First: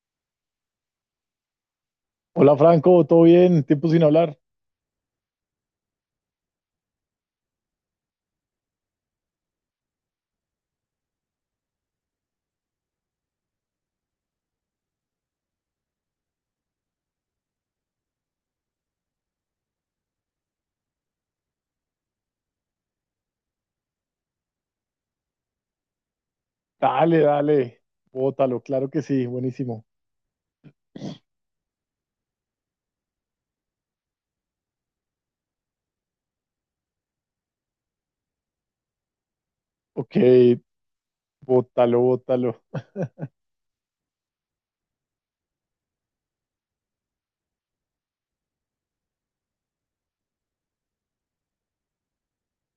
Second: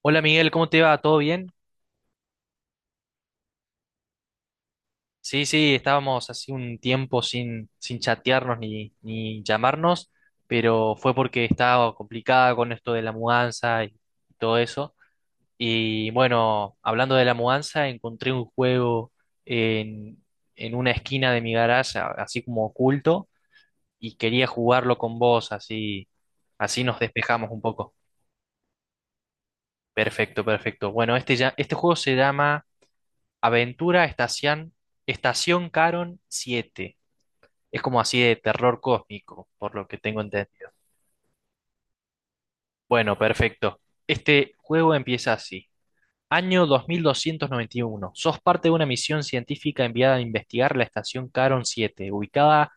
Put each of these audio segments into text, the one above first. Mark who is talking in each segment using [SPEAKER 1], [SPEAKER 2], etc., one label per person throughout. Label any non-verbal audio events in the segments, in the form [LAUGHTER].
[SPEAKER 1] Hola Miguel, ¿cómo te va? ¿Todo bien?
[SPEAKER 2] Hola Franco, ¿todo bien? Tiempo sin hablar.
[SPEAKER 1] Sí, sí, estábamos hace un tiempo sin chatearnos ni llamarnos, pero fue porque estaba complicada con esto de la mudanza y todo eso. Y bueno, hablando de la mudanza, encontré un juego en, en una esquina de mi garaje, así como oculto, y quería jugarlo con vos, así, así nos
[SPEAKER 2] Dale,
[SPEAKER 1] despejamos un
[SPEAKER 2] dale.
[SPEAKER 1] poco.
[SPEAKER 2] Bótalo, claro que sí, buenísimo.
[SPEAKER 1] Perfecto, perfecto. Bueno, este juego se llama... Aventura Estación, Estación Caron siete. Es como así de terror cósmico, por lo que
[SPEAKER 2] Ok,
[SPEAKER 1] tengo entendido.
[SPEAKER 2] bótalo, bótalo.
[SPEAKER 1] Bueno, perfecto. Este juego empieza así. Año 2291. Sos parte de una misión científica enviada a investigar la estación Caron 7, ubicada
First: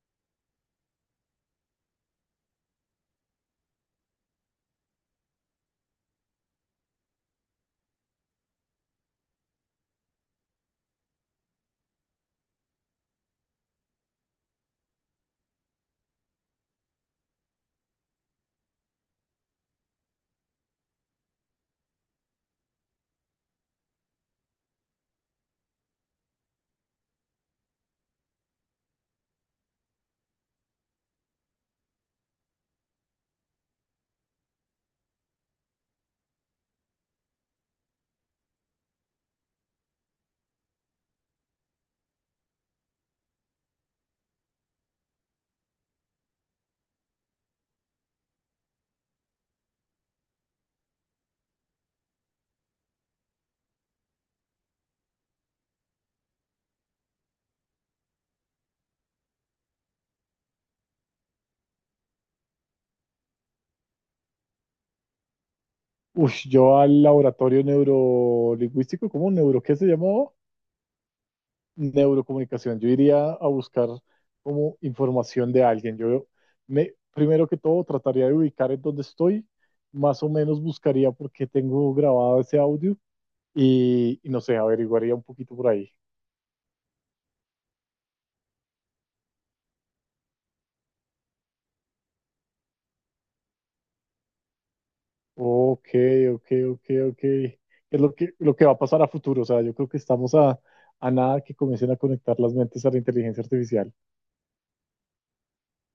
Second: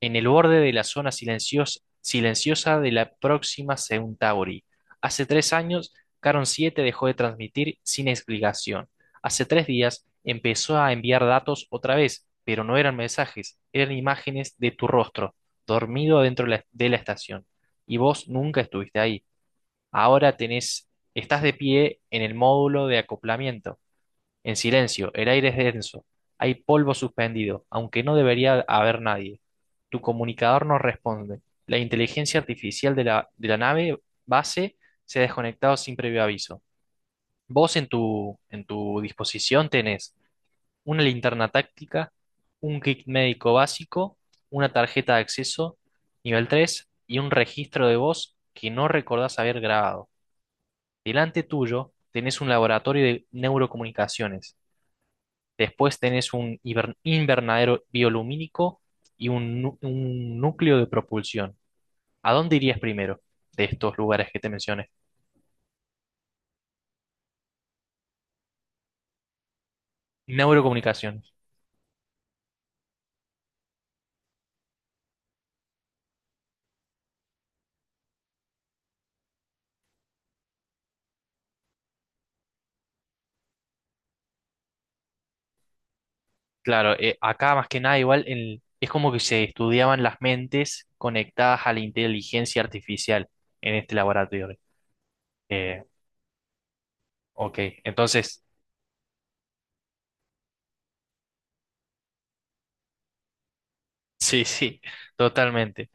[SPEAKER 1] en el borde de la zona silenciosa de la próxima Centauri. Hace tres años, Caron 7 dejó de transmitir sin explicación. Hace tres días empezó a enviar datos otra vez, pero no eran mensajes, eran imágenes de tu rostro, dormido dentro de la estación. Y vos nunca estuviste ahí. Ahora tenés, estás de pie en el módulo de acoplamiento, en silencio, el aire es denso, hay polvo suspendido, aunque no debería haber nadie. Tu comunicador no responde. La inteligencia artificial de la nave base se ha desconectado sin previo aviso. Vos en tu disposición tenés una linterna táctica, un kit médico básico, una tarjeta de acceso nivel 3 y un registro de voz que no recordás haber grabado. Delante tuyo tenés un laboratorio de neurocomunicaciones. Después tenés un invernadero biolumínico y un núcleo de propulsión. ¿A dónde irías primero de estos lugares que te mencioné?
[SPEAKER 2] Uy, yo al laboratorio neurolingüístico, ¿cómo neuro? ¿Qué se llamó?
[SPEAKER 1] Neurocomunicaciones.
[SPEAKER 2] Neurocomunicación. Yo iría a buscar como información de alguien. Yo me, primero que todo, trataría de ubicar en dónde estoy. Más o menos buscaría por qué tengo grabado ese audio y no sé, averiguaría un poquito por ahí.
[SPEAKER 1] Claro, acá más que nada igual es como que se estudiaban las mentes conectadas a la inteligencia artificial en este laboratorio. Eh,
[SPEAKER 2] Ok, ok, ok, ok.
[SPEAKER 1] ok,
[SPEAKER 2] Es lo que,
[SPEAKER 1] entonces,
[SPEAKER 2] lo que va a pasar a futuro. O sea, yo creo que estamos a nada que comiencen a conectar las mentes a la inteligencia artificial.
[SPEAKER 1] [LAUGHS] sí, sí, totalmente.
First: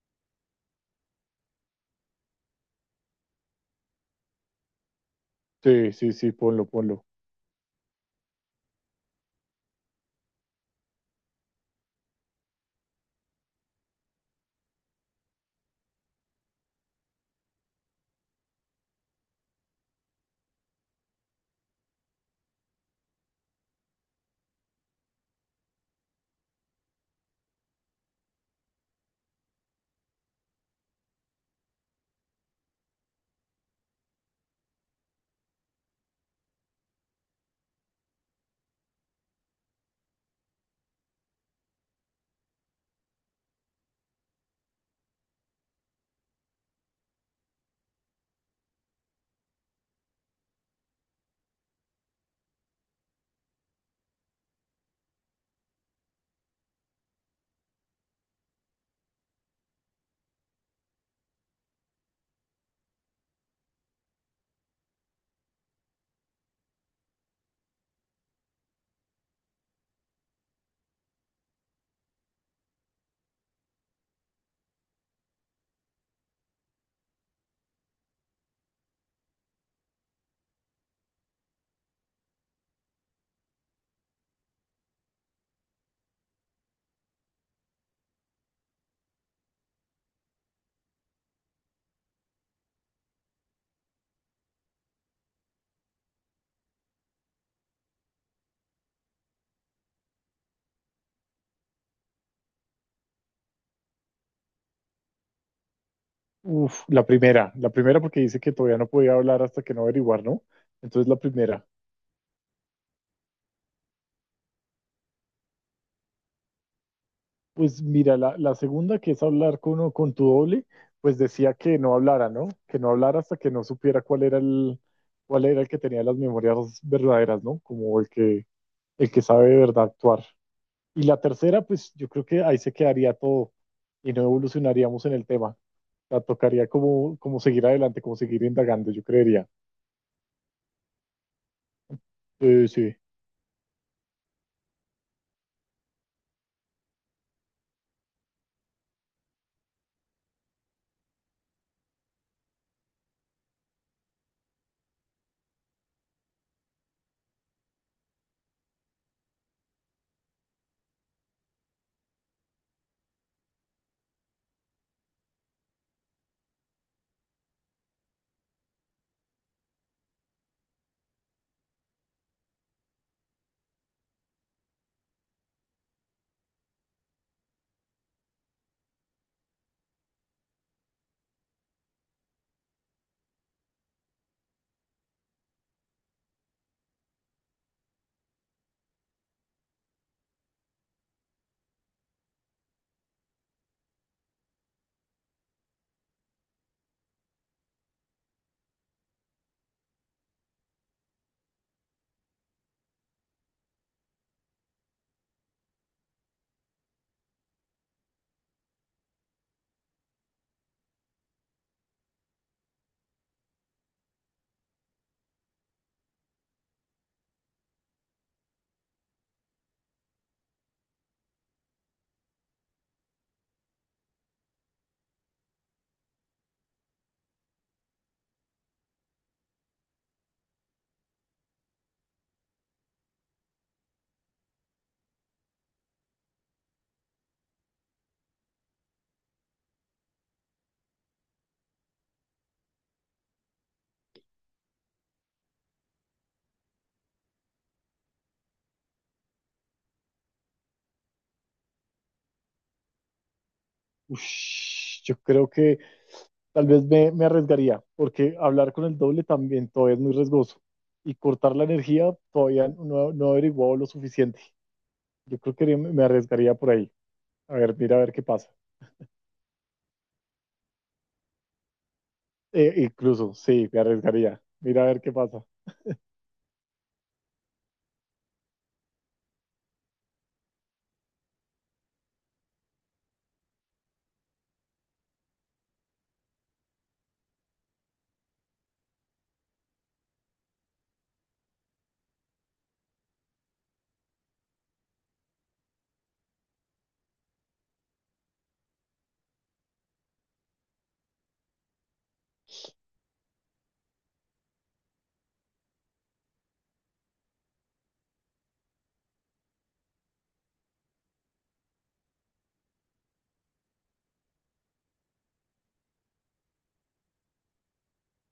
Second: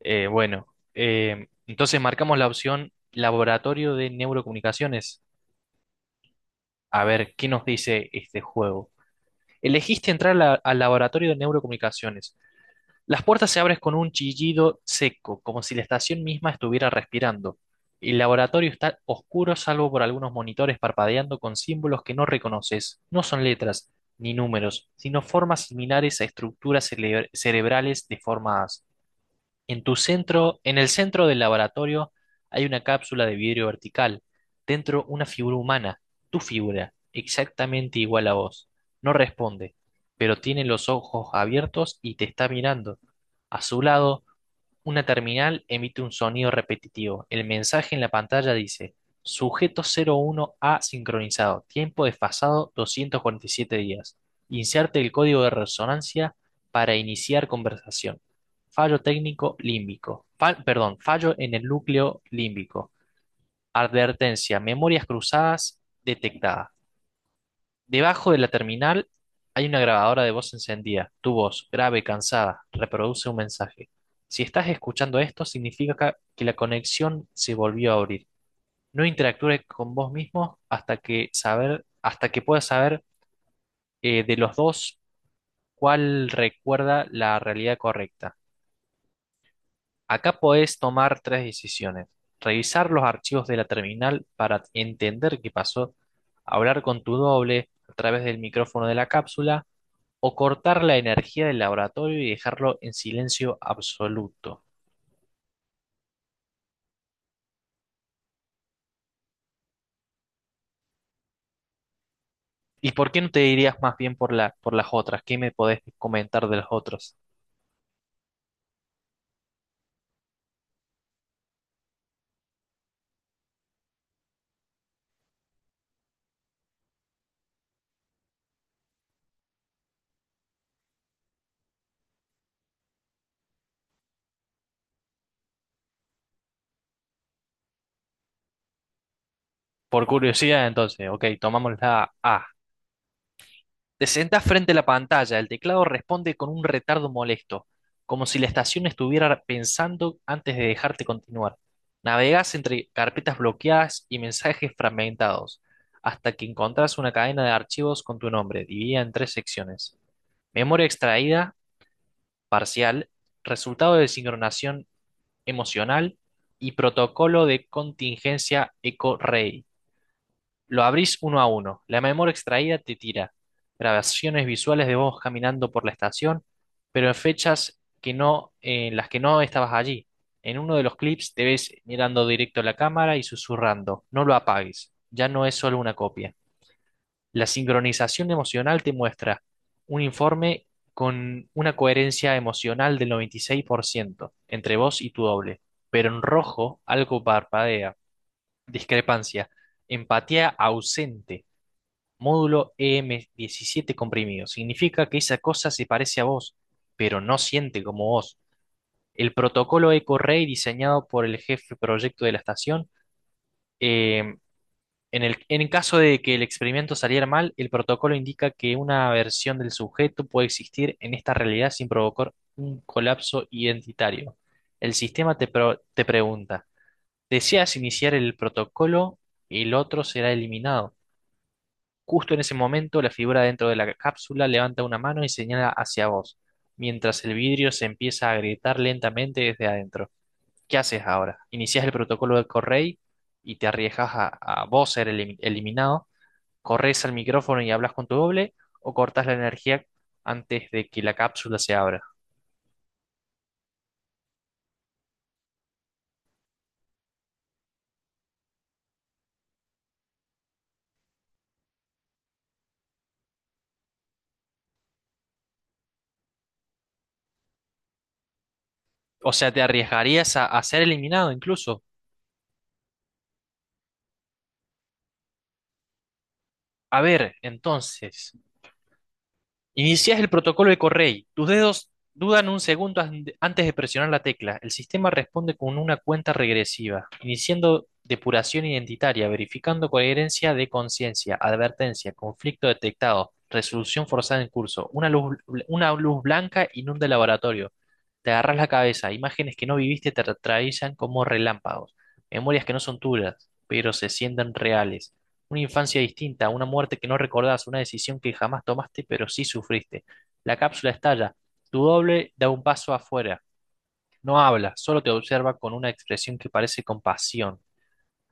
[SPEAKER 1] Bueno, entonces marcamos la opción Laboratorio de Neurocomunicaciones.
[SPEAKER 2] Sí, sí, sí, ponlo,
[SPEAKER 1] A
[SPEAKER 2] ponlo.
[SPEAKER 1] ver, ¿qué nos dice este juego? Elegiste entrar a al Laboratorio de Neurocomunicaciones. Las puertas se abren con un chillido seco, como si la estación misma estuviera respirando. El laboratorio está oscuro salvo por algunos monitores parpadeando con símbolos que no reconoces. No son letras ni números, sino formas similares a estructuras cerebrales deformadas. En el centro del laboratorio hay una cápsula de vidrio vertical. Dentro una figura humana, tu figura, exactamente igual a vos. No responde, pero tiene los ojos abiertos y te está mirando. A su lado una terminal emite un sonido repetitivo. El mensaje en la pantalla dice: Sujeto 01A sincronizado. Tiempo desfasado 247 días. Inserte el código de resonancia para iniciar conversación. Fallo técnico límbico. Fallo en el núcleo límbico. Advertencia: memorias cruzadas detectadas. Debajo de la terminal hay una grabadora de voz encendida. Tu voz, grave, y cansada, reproduce un mensaje. Si estás escuchando esto, significa que la conexión se volvió a abrir. No interactúes con vos mismo hasta que puedas saber de los dos cuál recuerda la realidad correcta. Acá podés tomar tres decisiones. Revisar los archivos de la terminal para entender qué pasó, hablar con tu doble a través del micrófono de la cápsula, o cortar la energía del laboratorio y dejarlo en silencio absoluto.
[SPEAKER 2] Uf, la primera porque dice que todavía no podía hablar hasta que no averiguar, ¿no? Entonces la primera.
[SPEAKER 1] ¿Y por qué no te dirías más bien por las otras? ¿Qué me podés comentar de las otras?
[SPEAKER 2] Pues mira, la segunda que es hablar con tu doble, pues decía que no hablara, ¿no? Que no hablara hasta que no supiera cuál era el que tenía las memorias verdaderas, ¿no? Como el que sabe de verdad actuar. Y la tercera, pues yo creo que ahí se quedaría todo y no evolucionaríamos en el tema. O sea, tocaría como, como seguir adelante, como seguir indagando, yo creería.
[SPEAKER 1] Por curiosidad, entonces, ok, tomamos la A.
[SPEAKER 2] Sí, sí.
[SPEAKER 1] Te sentás frente a la pantalla, el teclado responde con un retardo molesto, como si la estación estuviera pensando antes de dejarte continuar. Navegas entre carpetas bloqueadas y mensajes fragmentados, hasta que encontrás una cadena de archivos con tu nombre, dividida en tres secciones. Memoria extraída, parcial, resultado de sincronización emocional y protocolo de contingencia ECO-REI. Lo abrís uno a uno. La memoria extraída te tira grabaciones visuales de vos caminando por la estación, pero en las que no estabas allí. En uno de los clips te ves mirando directo a la cámara y susurrando, no lo apagues, ya no es solo una copia. La sincronización emocional te muestra un informe con una coherencia emocional del 96% entre vos y tu doble, pero en rojo algo parpadea. Discrepancia. Empatía ausente. Módulo E m 17 comprimido. Significa que esa cosa se parece a vos, pero no siente como vos. El protocolo EcoRay diseñado por el jefe proyecto de la estación eh, en en caso de que el experimento saliera mal, el protocolo indica que una versión del sujeto puede existir en esta realidad sin provocar un colapso identitario. El sistema te pregunta, ¿deseas iniciar el protocolo? El otro será eliminado. Justo en ese momento, la figura dentro de la cápsula levanta una mano y señala hacia vos, mientras el vidrio se empieza a agrietar lentamente desde adentro. ¿Qué haces ahora? ¿Inicias el protocolo de Correy y te arriesgas a vos ser eliminado? ¿Corres al micrófono y hablas con tu doble o cortas la energía antes de que la cápsula se abra?
[SPEAKER 2] Ush, yo creo que tal vez me arriesgaría, porque hablar con el doble también todavía es muy riesgoso. Y cortar la energía todavía no, no he averiguado lo suficiente. Yo creo que me arriesgaría por ahí. A ver, mira a ver qué pasa.
[SPEAKER 1] O sea, te arriesgarías a ser eliminado incluso.
[SPEAKER 2] Incluso, sí, me arriesgaría. Mira a ver qué pasa.
[SPEAKER 1] A ver, entonces, inicias el protocolo de Correy. Tus dedos dudan un segundo antes de presionar la tecla. El sistema responde con una cuenta regresiva, iniciando depuración identitaria, verificando coherencia de conciencia, advertencia, conflicto detectado, resolución forzada en curso. Una luz blanca inunda el laboratorio. Te agarras la cabeza. Imágenes que no viviste te atraviesan como relámpagos. Memorias que no son tuyas, pero se sienten reales. Una infancia distinta, una muerte que no recordás, una decisión que jamás tomaste, pero sí sufriste. La cápsula estalla. Tu doble da un paso afuera. No habla, solo te observa con una expresión que parece compasión,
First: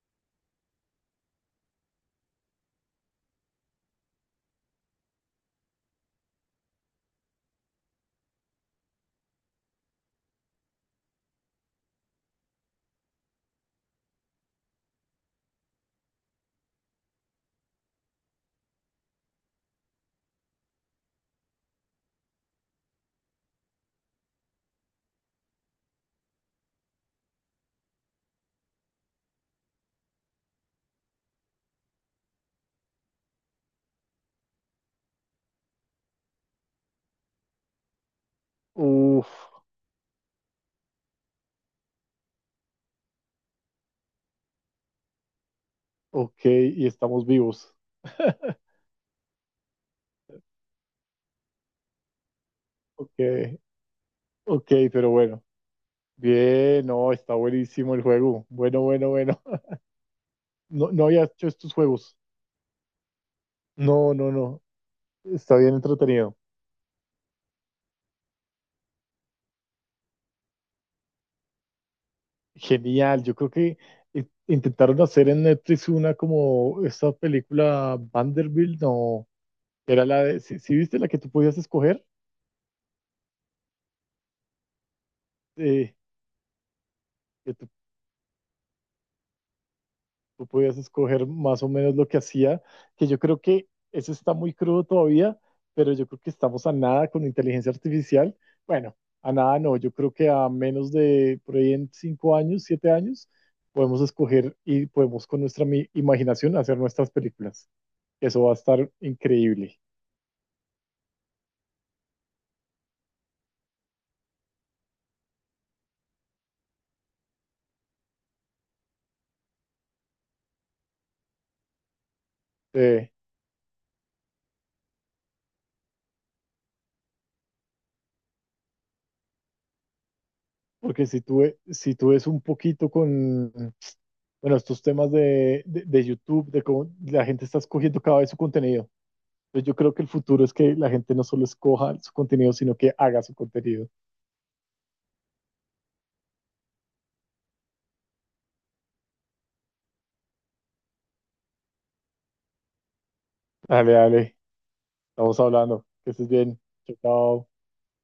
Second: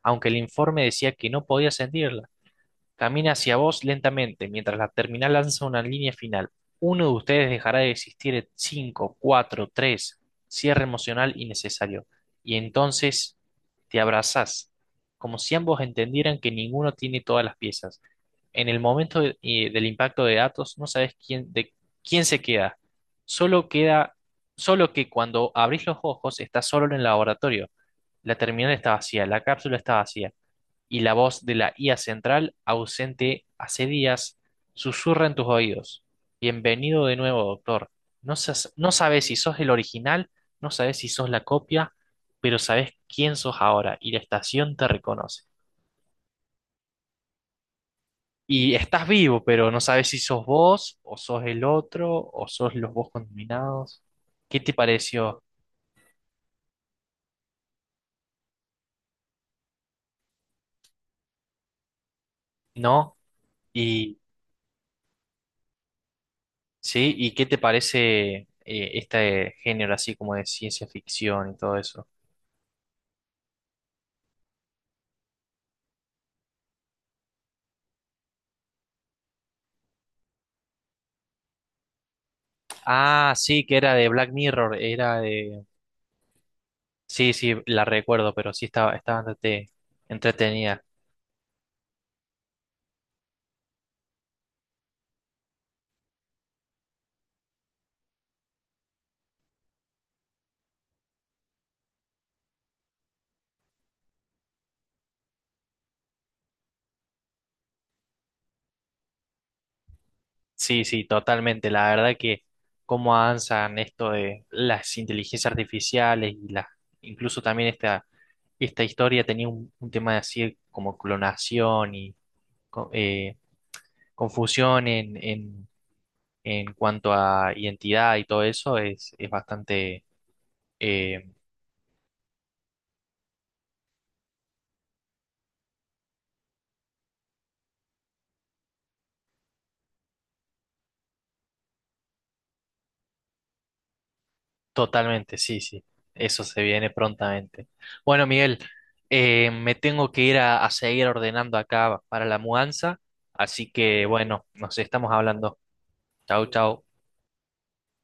[SPEAKER 1] aunque el informe decía que no podía sentirla. Camina hacia vos lentamente, mientras la terminal lanza una línea final. Uno de ustedes dejará de existir en cinco, cuatro, tres. Cierre emocional innecesario. Y entonces te abrazás, como si ambos entendieran que ninguno tiene todas las piezas. En el momento del impacto de datos no sabes de quién se queda. Solo queda, Solo que cuando abrís los ojos estás solo en el laboratorio. La terminal está vacía, la cápsula está vacía y la voz de la IA central, ausente hace días, susurra en tus oídos. Bienvenido de nuevo, doctor. No sabes
[SPEAKER 2] Uf,
[SPEAKER 1] si sos el original, no sabes si sos la copia, pero sabes quién sos ahora y la estación te reconoce.
[SPEAKER 2] ok, y estamos vivos. [LAUGHS]
[SPEAKER 1] Y estás vivo, pero no sabes si sos vos, o sos el otro, o sos los vos
[SPEAKER 2] Ok,
[SPEAKER 1] contaminados. ¿Qué
[SPEAKER 2] ok,
[SPEAKER 1] te
[SPEAKER 2] pero
[SPEAKER 1] pareció?
[SPEAKER 2] bueno. Bien, no, está buenísimo el juego. Bueno, bueno, bueno. [LAUGHS] No, no había hecho estos juegos.
[SPEAKER 1] ¿No?
[SPEAKER 2] No,
[SPEAKER 1] Y
[SPEAKER 2] no, no. Está bien entretenido.
[SPEAKER 1] sí, ¿y qué te parece este género así como de ciencia ficción y todo eso?
[SPEAKER 2] Genial. Yo creo que intentaron hacer en Netflix una como esta película Vanderbilt, no. Era la de, sí, ¿sí viste la que tú podías escoger?
[SPEAKER 1] Ah, sí, que era de Black Mirror, era de...
[SPEAKER 2] Eh,
[SPEAKER 1] Sí, sí,
[SPEAKER 2] que tú
[SPEAKER 1] la recuerdo, pero sí estaba, estaba bastante
[SPEAKER 2] tú podías
[SPEAKER 1] entretenida.
[SPEAKER 2] escoger más o menos lo que hacía, que yo creo que eso está muy crudo todavía, pero yo creo que estamos a nada con inteligencia artificial. Bueno, a nada no, yo creo que a menos de por ahí en 5 años, 7 años, podemos escoger y podemos con nuestra imaginación hacer nuestras películas. Eso va a estar increíble.
[SPEAKER 1] Sí, sí, totalmente. La verdad que cómo avanzan esto de las inteligencias artificiales y la incluso también esta historia tenía un tema así como clonación y co-
[SPEAKER 2] Eh,
[SPEAKER 1] eh, confusión en cuanto a identidad y todo eso es bastante
[SPEAKER 2] porque si
[SPEAKER 1] eh,
[SPEAKER 2] tú, si tú ves un poquito con, bueno, estos temas de, de YouTube, de cómo la gente está escogiendo cada vez su contenido. Entonces yo creo que el futuro es que la gente no solo escoja su contenido, sino que haga su contenido.
[SPEAKER 1] Totalmente, sí, sí. Eso se viene prontamente. Bueno, Miguel, me tengo que ir a seguir ordenando acá para la mudanza, así
[SPEAKER 2] Dale,
[SPEAKER 1] que
[SPEAKER 2] dale,
[SPEAKER 1] bueno, nos estamos
[SPEAKER 2] estamos
[SPEAKER 1] hablando.
[SPEAKER 2] hablando. Que estés
[SPEAKER 1] Chau,
[SPEAKER 2] bien.
[SPEAKER 1] chau.
[SPEAKER 2] Chao, chao.